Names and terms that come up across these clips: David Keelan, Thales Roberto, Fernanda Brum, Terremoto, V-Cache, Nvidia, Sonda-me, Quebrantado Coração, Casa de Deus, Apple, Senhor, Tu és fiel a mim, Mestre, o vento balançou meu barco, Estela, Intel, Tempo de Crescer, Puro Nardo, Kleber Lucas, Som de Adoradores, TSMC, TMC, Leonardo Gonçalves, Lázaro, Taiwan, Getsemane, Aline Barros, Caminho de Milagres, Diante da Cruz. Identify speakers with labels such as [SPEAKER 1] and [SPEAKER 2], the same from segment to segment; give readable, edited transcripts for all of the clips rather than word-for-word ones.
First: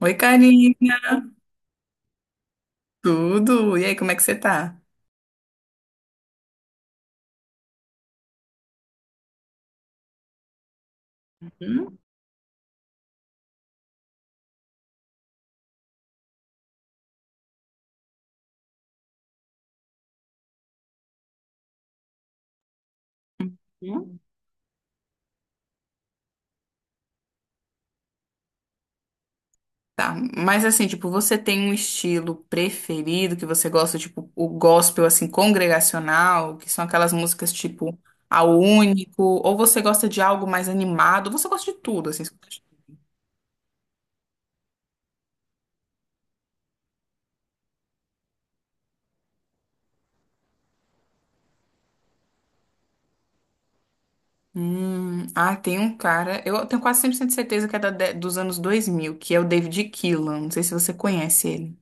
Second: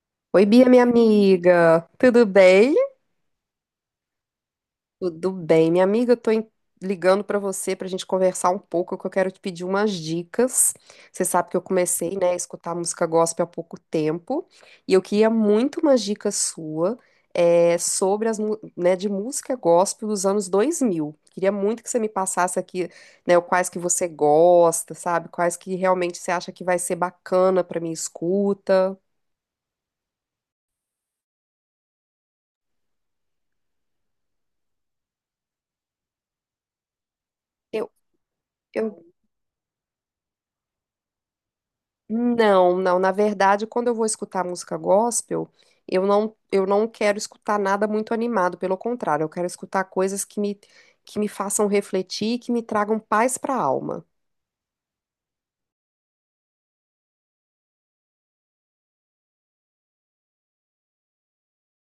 [SPEAKER 1] Oi,
[SPEAKER 2] Oi, Bia, minha
[SPEAKER 1] Karina,
[SPEAKER 2] amiga. Tudo bem?
[SPEAKER 1] tudo? E aí, como é que você tá?
[SPEAKER 2] Tudo bem, minha amiga. Eu tô em- ligando pra você pra gente conversar um pouco, que eu quero te pedir umas dicas. Você sabe que eu
[SPEAKER 1] Hum,
[SPEAKER 2] comecei, né, a escutar música gospel há pouco tempo, e eu queria muito umas dicas sua, sobre as, mu- né, de música gospel dos anos 2000. Queria muito que você me passasse aqui, né, quais que você
[SPEAKER 1] hum.
[SPEAKER 2] gosta, sabe? Quais que realmente você acha que vai ser bacana pra minha escuta.
[SPEAKER 1] Tá, mas assim, tipo, você tem um estilo preferido que você gosta, tipo, o gospel, assim, congregacional, que são aquelas músicas,
[SPEAKER 2] Eu,
[SPEAKER 1] tipo, ao
[SPEAKER 2] eu.
[SPEAKER 1] único, ou você gosta de algo mais animado, você gosta de tudo, assim. Você gosta de-
[SPEAKER 2] Não, não. Na verdade, quando eu vou escutar música gospel, eu não quero escutar nada muito animado. Pelo contrário, eu quero escutar coisas que que me façam refletir e que me tragam paz para a alma.
[SPEAKER 1] Ah, tem um cara, eu tenho quase 100% de certeza que é dos anos 2000, que é o David Keelan, não sei se você conhece ele.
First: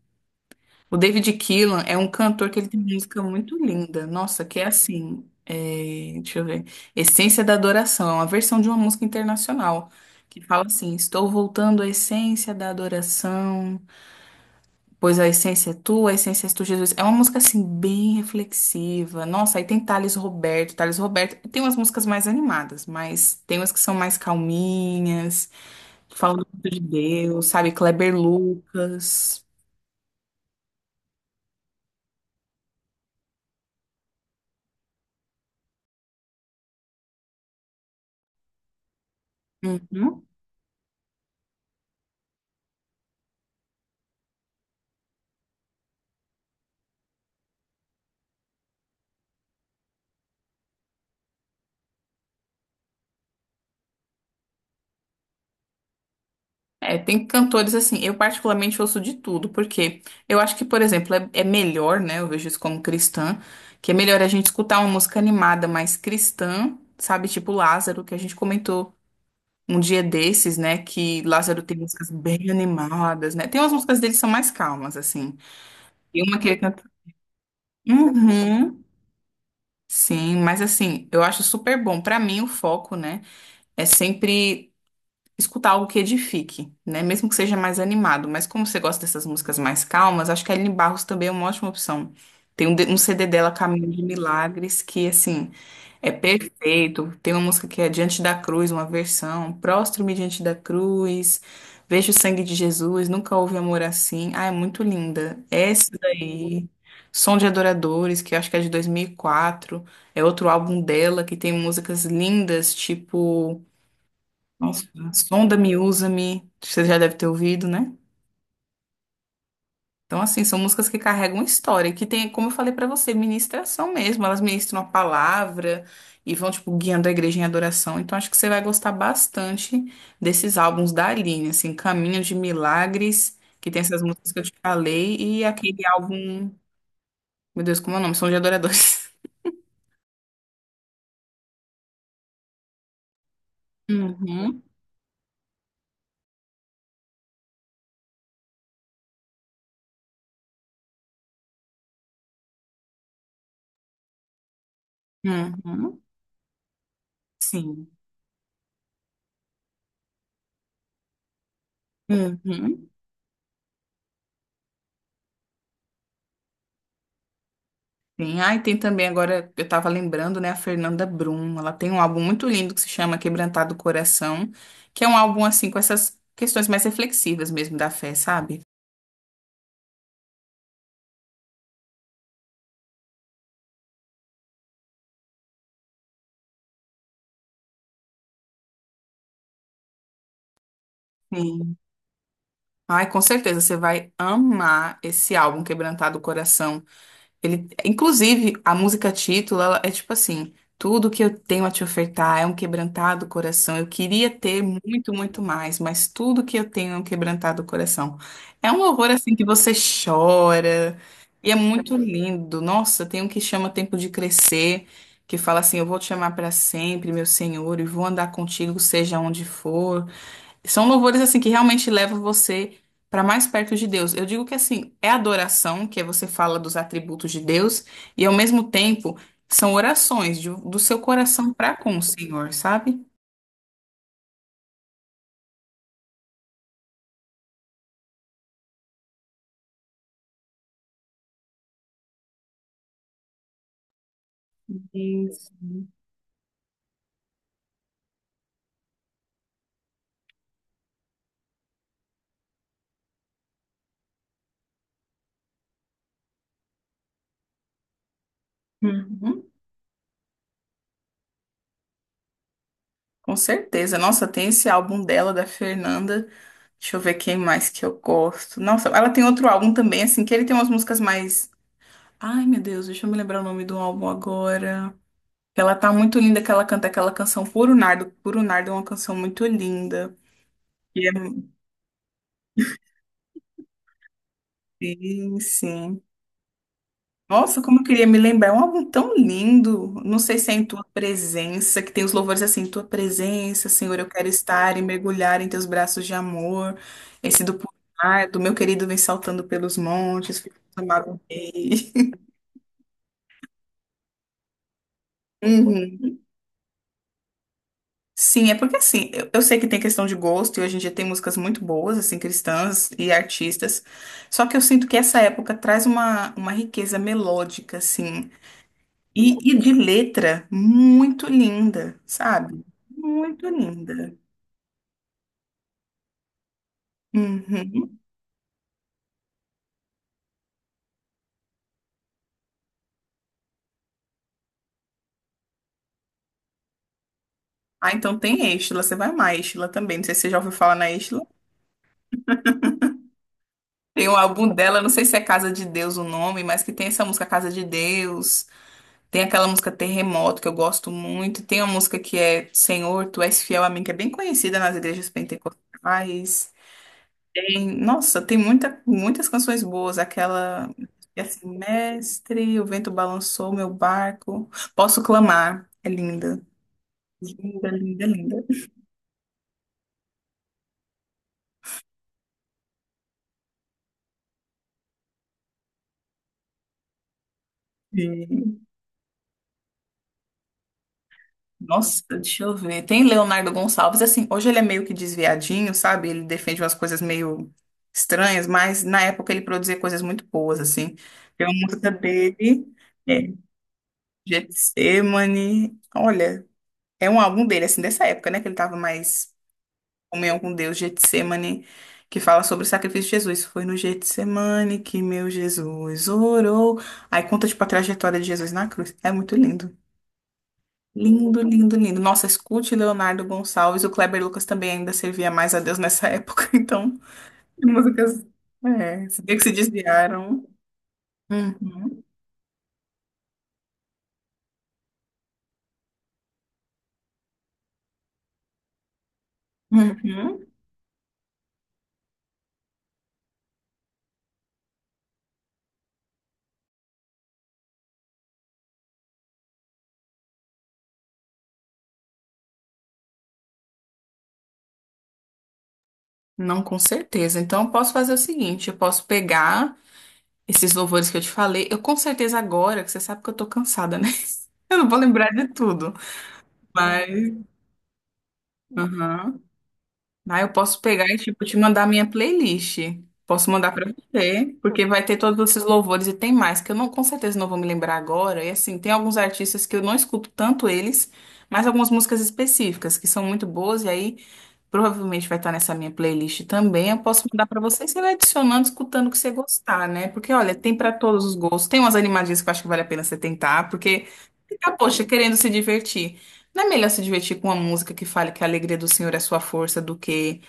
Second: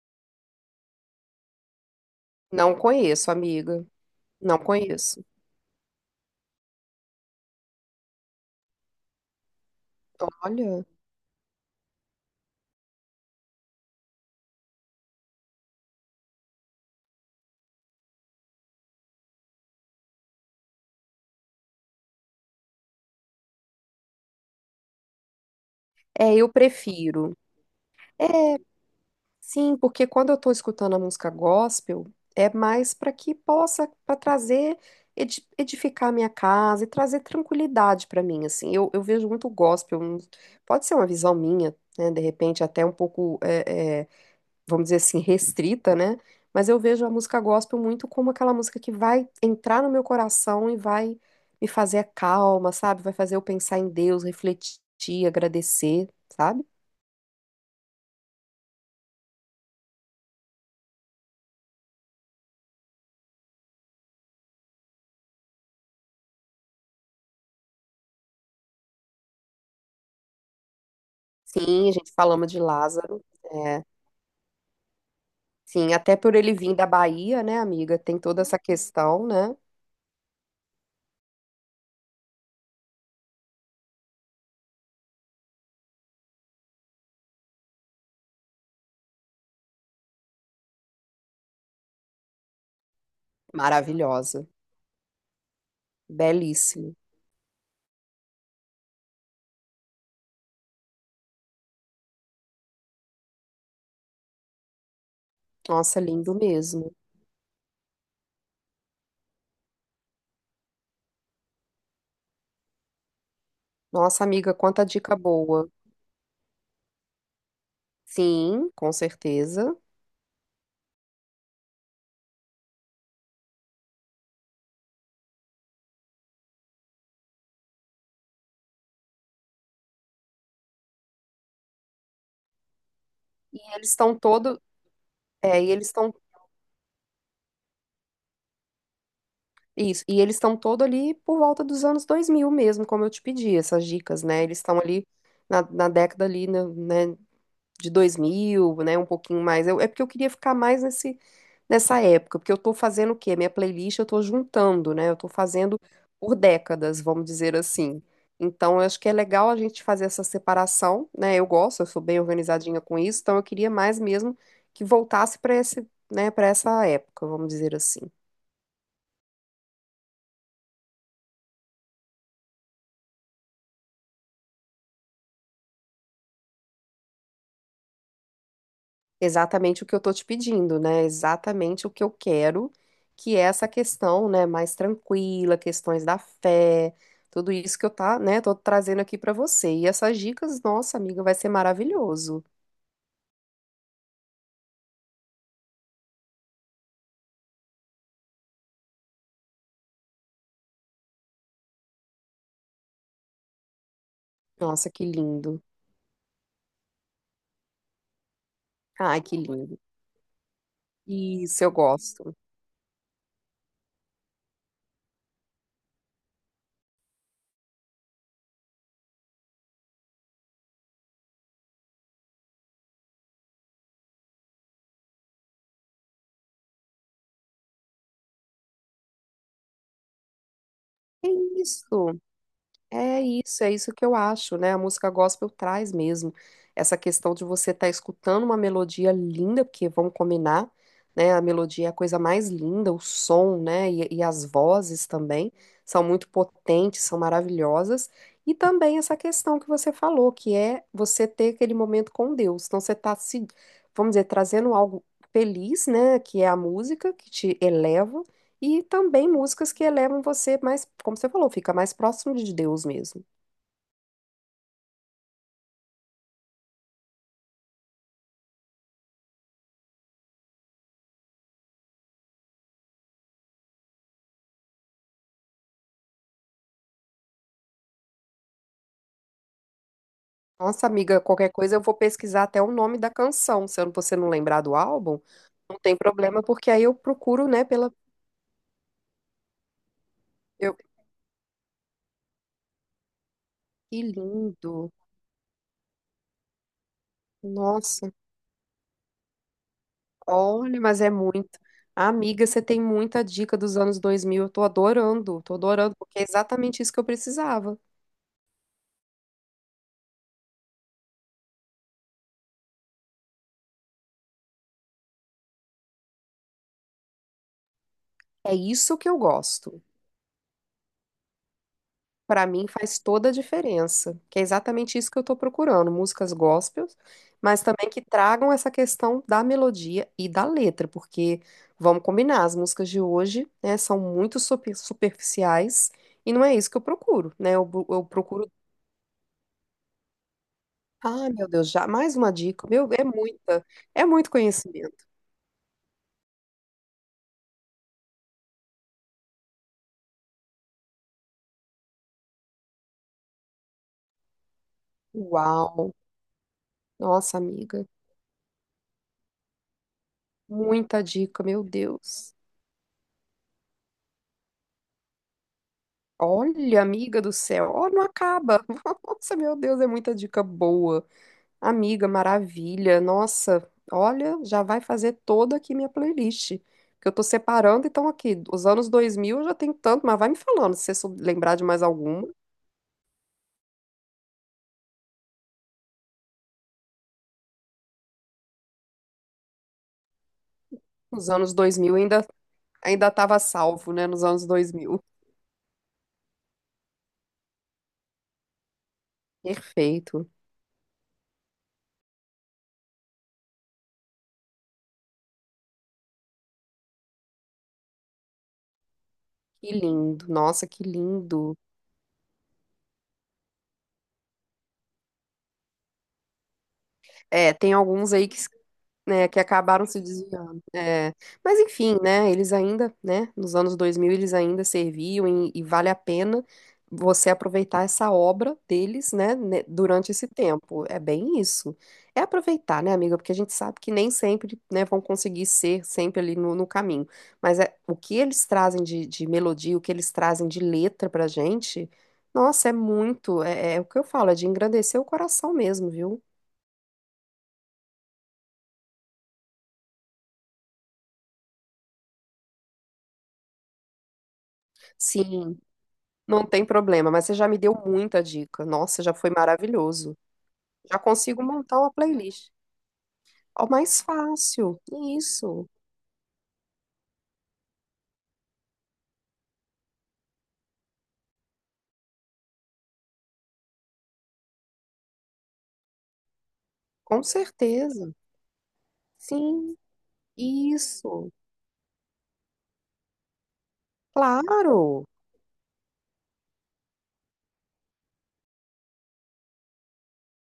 [SPEAKER 1] O David Keelan é um cantor que ele
[SPEAKER 2] Não
[SPEAKER 1] tem música
[SPEAKER 2] conheço,
[SPEAKER 1] muito
[SPEAKER 2] amiga.
[SPEAKER 1] linda. Nossa,
[SPEAKER 2] Não
[SPEAKER 1] que é assim.
[SPEAKER 2] conheço.
[SPEAKER 1] É, deixa eu ver. Essência da Adoração. É uma versão de uma música internacional. Que fala
[SPEAKER 2] Olha.
[SPEAKER 1] assim: estou voltando à essência da adoração. Pois a essência é tua, a essência é tu, Jesus. É uma música assim, bem reflexiva. Nossa, aí tem Thales Roberto. Thales Roberto tem umas músicas mais animadas, mas tem umas que são mais calminhas, que
[SPEAKER 2] É,
[SPEAKER 1] falam
[SPEAKER 2] eu
[SPEAKER 1] muito de
[SPEAKER 2] prefiro.
[SPEAKER 1] Deus, sabe? Kleber
[SPEAKER 2] É,
[SPEAKER 1] Lucas.
[SPEAKER 2] sim, porque quando eu estou escutando a música gospel, é mais para que possa, para trazer, edi- edificar a minha casa e trazer tranquilidade para mim, assim. Eu vejo muito gospel, um-
[SPEAKER 1] Uhum.
[SPEAKER 2] pode ser uma visão minha, né, de repente até um pouco, vamos dizer assim, restrita, né? Mas eu vejo a música gospel muito como aquela música que vai entrar no meu coração e vai me fazer calma, sabe? Vai fazer eu pensar em Deus, refletir, agradecer, sabe?
[SPEAKER 1] É, tem cantores assim, eu particularmente ouço de tudo, porque eu acho que, por exemplo, é melhor, né? Eu vejo isso como cristã, que é melhor a gente escutar uma música animada mais cristã, sabe? Tipo Lázaro, que a gente comentou um dia desses, né? Que Lázaro tem
[SPEAKER 2] Sim, a
[SPEAKER 1] músicas
[SPEAKER 2] gente
[SPEAKER 1] bem
[SPEAKER 2] falamos de Lázaro.
[SPEAKER 1] animadas, né? Tem umas
[SPEAKER 2] É.
[SPEAKER 1] músicas dele que são mais calmas, assim.
[SPEAKER 2] Sim, até
[SPEAKER 1] E
[SPEAKER 2] por
[SPEAKER 1] uma que
[SPEAKER 2] ele
[SPEAKER 1] ele
[SPEAKER 2] vir
[SPEAKER 1] canta.
[SPEAKER 2] da Bahia, né, amiga? Tem toda essa
[SPEAKER 1] Uhum.
[SPEAKER 2] questão, né?
[SPEAKER 1] Sim, mas assim, eu acho super bom. Pra mim, o foco, né, é sempre escutar algo que edifique, né? Mesmo que seja mais animado. Mas como você gosta dessas músicas mais calmas, acho que a Aline Barros também é uma ótima opção. Tem um, um CD dela, Caminho de
[SPEAKER 2] Maravilhosa.
[SPEAKER 1] Milagres, que, assim, é
[SPEAKER 2] Belíssimo.
[SPEAKER 1] perfeito. Tem uma música que é Diante da Cruz, uma versão. Prostro-me diante da cruz, vejo o sangue de Jesus, nunca houve amor assim. Ah, é muito linda. Essa
[SPEAKER 2] Nossa, lindo
[SPEAKER 1] daí,
[SPEAKER 2] mesmo.
[SPEAKER 1] Som de Adoradores, que eu acho que é de 2004. É outro álbum dela, que tem músicas lindas, tipo...
[SPEAKER 2] Nossa, amiga,
[SPEAKER 1] Nossa,
[SPEAKER 2] quanta dica boa.
[SPEAKER 1] Sonda-me, usa-me, você já deve ter ouvido, né?
[SPEAKER 2] Sim, com certeza.
[SPEAKER 1] Então, assim, são músicas que carregam história, que tem, como eu falei pra você, ministração mesmo. Elas ministram a palavra e vão, tipo, guiando a igreja em adoração. Então, acho que você vai gostar bastante desses álbuns da Aline, assim, Caminho de Milagres, que tem
[SPEAKER 2] Eles
[SPEAKER 1] essas
[SPEAKER 2] estão
[SPEAKER 1] músicas que eu te
[SPEAKER 2] todo,
[SPEAKER 1] falei, e
[SPEAKER 2] é, e
[SPEAKER 1] aquele
[SPEAKER 2] eles estão
[SPEAKER 1] álbum, meu Deus, como é o nome? São de Adoradores.
[SPEAKER 2] isso, e eles estão todo ali por volta dos anos 2000 mesmo, como eu te pedi, essas dicas, né? Eles
[SPEAKER 1] Uhum,
[SPEAKER 2] estão ali na década ali, de 2000, né, um pouquinho mais. Eu- é porque eu queria ficar mais nesse, nessa época, porque eu tô fazendo o quê? Minha playlist eu tô juntando, né? Eu tô fazendo
[SPEAKER 1] uhum,
[SPEAKER 2] por décadas, vamos dizer
[SPEAKER 1] sim.
[SPEAKER 2] assim. Então, eu acho que é legal a gente fazer essa separação, né? Eu gosto, eu sou bem organizadinha
[SPEAKER 1] Uhum.
[SPEAKER 2] com isso, então eu queria mais mesmo que voltasse para esse, né, para essa época, vamos dizer assim.
[SPEAKER 1] Tem, ah, e tem também agora, eu tava lembrando, né, a Fernanda Brum. Ela tem um álbum muito lindo que se chama Quebrantado Coração, que é um álbum assim com essas questões mais reflexivas mesmo da fé, sabe?
[SPEAKER 2] Exatamente o que eu tô te pedindo, né? Exatamente o que eu quero, que é essa questão, né, mais tranquila, questões da fé, tudo isso que eu tá, né, tô trazendo aqui pra você. E essas dicas, nossa, amiga, vai ser
[SPEAKER 1] Sim.
[SPEAKER 2] maravilhoso.
[SPEAKER 1] Ai, com certeza você vai amar esse álbum Quebrantado Coração. Ele, inclusive, a música título, ela é tipo assim: tudo que eu tenho a te ofertar é um quebrantado coração. Eu queria ter
[SPEAKER 2] Nossa, que
[SPEAKER 1] muito, muito
[SPEAKER 2] lindo.
[SPEAKER 1] mais, mas tudo que eu tenho é um quebrantado coração. É um horror
[SPEAKER 2] Ai,
[SPEAKER 1] assim
[SPEAKER 2] que
[SPEAKER 1] que você
[SPEAKER 2] lindo.
[SPEAKER 1] chora e é
[SPEAKER 2] Isso, eu
[SPEAKER 1] muito
[SPEAKER 2] gosto.
[SPEAKER 1] lindo. Nossa, tem um que chama Tempo de Crescer, que fala assim: eu vou te chamar para sempre, meu Senhor, e vou andar contigo, seja onde for. São louvores assim que realmente levam você para mais perto de Deus. Eu digo que assim, é adoração, que é você fala dos atributos de Deus, e ao mesmo tempo são orações do seu
[SPEAKER 2] É
[SPEAKER 1] coração para com o
[SPEAKER 2] isso.
[SPEAKER 1] Senhor, sabe?
[SPEAKER 2] É isso que eu acho, né? A música gospel traz mesmo essa questão de você estar escutando uma melodia linda, porque vamos combinar, né? A melodia é a coisa mais linda, o som, né? E as vozes também
[SPEAKER 1] Isso.
[SPEAKER 2] são muito potentes, são maravilhosas. E também essa questão que você falou, que é você ter aquele momento com Deus. Então você está se, vamos dizer, trazendo algo feliz, né? Que é a música que te eleva e também
[SPEAKER 1] Uhum.
[SPEAKER 2] músicas que elevam você mais, como você falou, fica mais próximo de Deus mesmo.
[SPEAKER 1] Com certeza. Nossa, tem esse álbum dela, da Fernanda. Deixa eu ver quem mais que eu gosto. Nossa, ela tem outro álbum também, assim, que ele tem umas músicas mais. Ai, meu Deus, deixa eu me lembrar o nome do álbum agora. Ela tá muito linda que ela canta aquela canção Puro Nardo. Puro Nardo é uma canção muito linda.
[SPEAKER 2] Nossa,
[SPEAKER 1] E é-
[SPEAKER 2] amiga, qualquer coisa eu vou pesquisar até o nome da canção. Se eu- você não lembrar do álbum,
[SPEAKER 1] Sim,
[SPEAKER 2] não tem
[SPEAKER 1] sim.
[SPEAKER 2] problema, porque aí eu procuro,
[SPEAKER 1] Nossa,
[SPEAKER 2] né,
[SPEAKER 1] como eu
[SPEAKER 2] pela.
[SPEAKER 1] queria me lembrar. É um álbum tão lindo. Não sei se é em
[SPEAKER 2] Eu...
[SPEAKER 1] tua presença, que tem os louvores assim, tua presença, Senhor,
[SPEAKER 2] Que
[SPEAKER 1] eu quero
[SPEAKER 2] lindo!
[SPEAKER 1] estar e mergulhar em teus braços de amor. Esse do Puro
[SPEAKER 2] Nossa,
[SPEAKER 1] Nardo, meu querido vem saltando pelos montes, foi
[SPEAKER 2] olha, mas é
[SPEAKER 1] chamado
[SPEAKER 2] muito.
[SPEAKER 1] rei.
[SPEAKER 2] Amiga, você tem muita dica dos anos 2000, eu tô adorando,
[SPEAKER 1] Uhum.
[SPEAKER 2] porque é exatamente isso que eu precisava.
[SPEAKER 1] Sim, é porque assim, eu sei que tem questão de gosto e hoje em dia tem músicas muito boas, assim, cristãs e artistas. Só que eu sinto que essa época traz uma riqueza melódica, assim,
[SPEAKER 2] É isso que eu
[SPEAKER 1] e de
[SPEAKER 2] gosto.
[SPEAKER 1] letra muito linda,
[SPEAKER 2] Pra
[SPEAKER 1] sabe?
[SPEAKER 2] mim faz toda a
[SPEAKER 1] Muito linda.
[SPEAKER 2] diferença, que é exatamente isso que eu tô procurando, músicas gospels, mas também
[SPEAKER 1] Uhum.
[SPEAKER 2] que tragam essa questão da melodia e da letra, porque vamos combinar, as músicas de hoje, né, são muito super- superficiais e não é isso que eu procuro, né? Eu, bu-
[SPEAKER 1] Ah,
[SPEAKER 2] eu
[SPEAKER 1] então
[SPEAKER 2] procuro,
[SPEAKER 1] tem Estela, você vai amar Estela também. Não sei se você já ouviu falar na Estela.
[SPEAKER 2] ah, meu Deus, já mais uma dica, meu, é muita, é
[SPEAKER 1] Tem um
[SPEAKER 2] muito
[SPEAKER 1] álbum dela, não sei
[SPEAKER 2] conhecimento.
[SPEAKER 1] se é Casa de Deus o nome, mas que tem essa música Casa de Deus. Tem aquela música Terremoto, que eu gosto muito. Tem uma música que é Senhor, Tu és fiel a mim, que é bem conhecida nas igrejas
[SPEAKER 2] Uau,
[SPEAKER 1] pentecostais.
[SPEAKER 2] nossa
[SPEAKER 1] Tem,
[SPEAKER 2] amiga,
[SPEAKER 1] nossa, tem muita, muitas canções boas. Aquela,
[SPEAKER 2] muita
[SPEAKER 1] que é
[SPEAKER 2] dica,
[SPEAKER 1] assim,
[SPEAKER 2] meu Deus.
[SPEAKER 1] Mestre, o vento balançou meu barco. Posso clamar. É linda.
[SPEAKER 2] Olha, amiga do
[SPEAKER 1] Linda,
[SPEAKER 2] céu, ó, não
[SPEAKER 1] linda, linda.
[SPEAKER 2] acaba. Nossa, meu Deus, é muita dica boa. Amiga, maravilha. Nossa, olha, já vai fazer toda aqui minha playlist. Que eu tô separando, então aqui,
[SPEAKER 1] Sim.
[SPEAKER 2] os anos 2000 eu já tenho tanto, mas vai me falando se você sou- lembrar de mais
[SPEAKER 1] Nossa,
[SPEAKER 2] alguma.
[SPEAKER 1] deixa eu ver. Tem Leonardo Gonçalves, assim, hoje ele é meio que desviadinho, sabe? Ele defende umas coisas meio estranhas, mas na época ele produzia coisas muito boas, assim.
[SPEAKER 2] Os
[SPEAKER 1] Tem uma
[SPEAKER 2] anos dois
[SPEAKER 1] música
[SPEAKER 2] mil ainda
[SPEAKER 1] dele,
[SPEAKER 2] ainda
[SPEAKER 1] é,
[SPEAKER 2] tava salvo, né, nos anos 2000.
[SPEAKER 1] Getsemane. Olha, é um álbum dele, assim, dessa época, né? Que ele tava mais em
[SPEAKER 2] Perfeito.
[SPEAKER 1] comunhão com Deus, Getsemane, que fala sobre o sacrifício de Jesus. Foi no Getsemane que meu Jesus orou. Aí conta, tipo, a trajetória de Jesus na cruz. É muito
[SPEAKER 2] Que
[SPEAKER 1] lindo.
[SPEAKER 2] lindo. Nossa, que
[SPEAKER 1] Lindo,
[SPEAKER 2] lindo.
[SPEAKER 1] lindo, lindo. Nossa, escute Leonardo Gonçalves. O Kleber Lucas também ainda servia mais a Deus nessa época. Então,
[SPEAKER 2] É, tem alguns aí
[SPEAKER 1] músicas.
[SPEAKER 2] que
[SPEAKER 1] É, se
[SPEAKER 2] né, que
[SPEAKER 1] bem que se
[SPEAKER 2] acabaram se
[SPEAKER 1] desviaram.
[SPEAKER 2] desviando. É. Mas enfim,
[SPEAKER 1] Uhum,
[SPEAKER 2] né, eles ainda, né, nos anos 2000 eles ainda serviam e vale a pena você aproveitar essa obra deles, né, ne- durante esse
[SPEAKER 1] uhum.
[SPEAKER 2] tempo. É bem isso. É aproveitar, né, amiga, porque a gente sabe que nem sempre, né, vão conseguir ser sempre ali no, no caminho. Mas é, o que eles trazem de melodia, o que eles trazem de letra pra gente, nossa, é muito, é o que eu falo, é de engrandecer o coração mesmo, viu?
[SPEAKER 1] Não, com certeza. Então, eu posso fazer o seguinte: eu posso pegar esses louvores que eu te falei. Eu, com certeza, agora, que você sabe que eu tô cansada, né? Eu não vou lembrar de
[SPEAKER 2] Sim.
[SPEAKER 1] tudo.
[SPEAKER 2] Não tem problema,
[SPEAKER 1] Mas.
[SPEAKER 2] mas você já me deu muita dica. Nossa, já foi
[SPEAKER 1] Uhum.
[SPEAKER 2] maravilhoso.
[SPEAKER 1] Ah, eu posso
[SPEAKER 2] Já
[SPEAKER 1] pegar e,
[SPEAKER 2] consigo
[SPEAKER 1] tipo, te
[SPEAKER 2] montar
[SPEAKER 1] mandar
[SPEAKER 2] uma
[SPEAKER 1] minha
[SPEAKER 2] playlist.
[SPEAKER 1] playlist. Posso
[SPEAKER 2] Ó,
[SPEAKER 1] mandar pra
[SPEAKER 2] mais
[SPEAKER 1] você,
[SPEAKER 2] fácil.
[SPEAKER 1] porque vai ter todos
[SPEAKER 2] Isso,
[SPEAKER 1] esses louvores e tem mais, que eu não, com certeza não vou me lembrar agora. E assim, tem alguns artistas que eu não escuto tanto eles, mas algumas músicas específicas que são muito boas, e aí provavelmente vai estar nessa minha playlist também. Eu
[SPEAKER 2] com
[SPEAKER 1] posso mandar pra você e você
[SPEAKER 2] certeza.
[SPEAKER 1] vai adicionando, escutando o que você
[SPEAKER 2] Sim,
[SPEAKER 1] gostar, né? Porque, olha, tem pra todos
[SPEAKER 2] isso.
[SPEAKER 1] os gostos. Tem umas animadinhas que eu acho que vale a pena você tentar, porque fica,
[SPEAKER 2] Claro.
[SPEAKER 1] poxa, querendo se divertir. Não é melhor se divertir com uma música que fale que a alegria do Senhor é a sua força do que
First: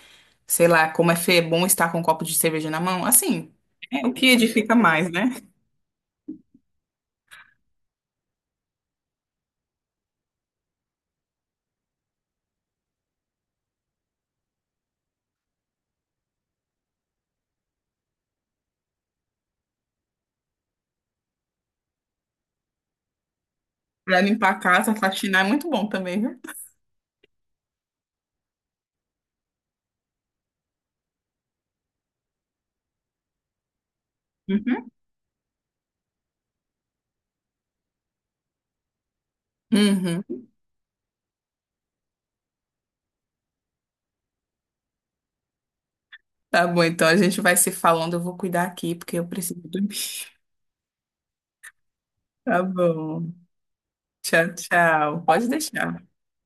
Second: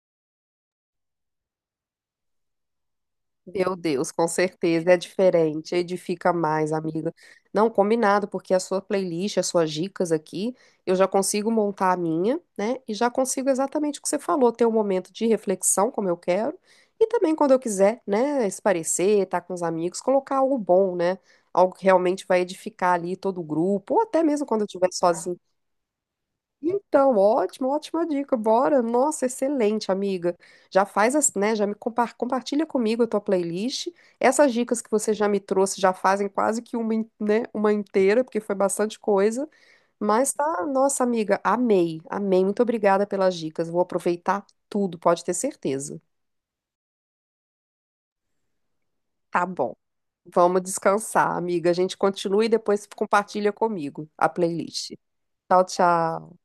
[SPEAKER 1] sei lá, como é bom estar com um copo de cerveja na mão. Assim,
[SPEAKER 2] Meu
[SPEAKER 1] é
[SPEAKER 2] Deus,
[SPEAKER 1] o que
[SPEAKER 2] com
[SPEAKER 1] edifica
[SPEAKER 2] certeza é
[SPEAKER 1] mais, né?
[SPEAKER 2] diferente, edifica mais, amiga. Não, combinado, porque a sua playlist, as suas dicas aqui, eu já consigo montar a minha, né? E já consigo exatamente o que você falou, ter um momento de reflexão, como eu quero, e também quando eu quiser, né, esparecer, estar com os amigos, colocar algo bom, né? Algo que realmente vai edificar ali todo o grupo, ou
[SPEAKER 1] Pra
[SPEAKER 2] até mesmo
[SPEAKER 1] limpar a
[SPEAKER 2] quando eu estiver
[SPEAKER 1] casa,
[SPEAKER 2] sozinha
[SPEAKER 1] faxinar é muito bom também, viu?
[SPEAKER 2] então, ótimo, ótima dica. Bora. Nossa, excelente, amiga. Já faz, as- né, já me compa- compartilha comigo a tua playlist. Essas dicas
[SPEAKER 1] Uhum.
[SPEAKER 2] que você já me trouxe já fazem quase que uma, in- né, uma inteira, porque foi bastante coisa. Mas
[SPEAKER 1] Uhum.
[SPEAKER 2] tá, nossa amiga, amei, amei. Muito obrigada pelas dicas. Vou aproveitar tudo, pode ter certeza.
[SPEAKER 1] Tá bom, então a gente vai se falando. Eu vou cuidar aqui porque eu
[SPEAKER 2] Tá
[SPEAKER 1] preciso
[SPEAKER 2] bom.
[SPEAKER 1] dormir.
[SPEAKER 2] Vamos descansar, amiga. A gente continua e
[SPEAKER 1] Tá
[SPEAKER 2] depois
[SPEAKER 1] bom.
[SPEAKER 2] compartilha comigo a
[SPEAKER 1] Tchau,
[SPEAKER 2] playlist.
[SPEAKER 1] tchau. Pode
[SPEAKER 2] Tchau,
[SPEAKER 1] deixar.
[SPEAKER 2] tchau.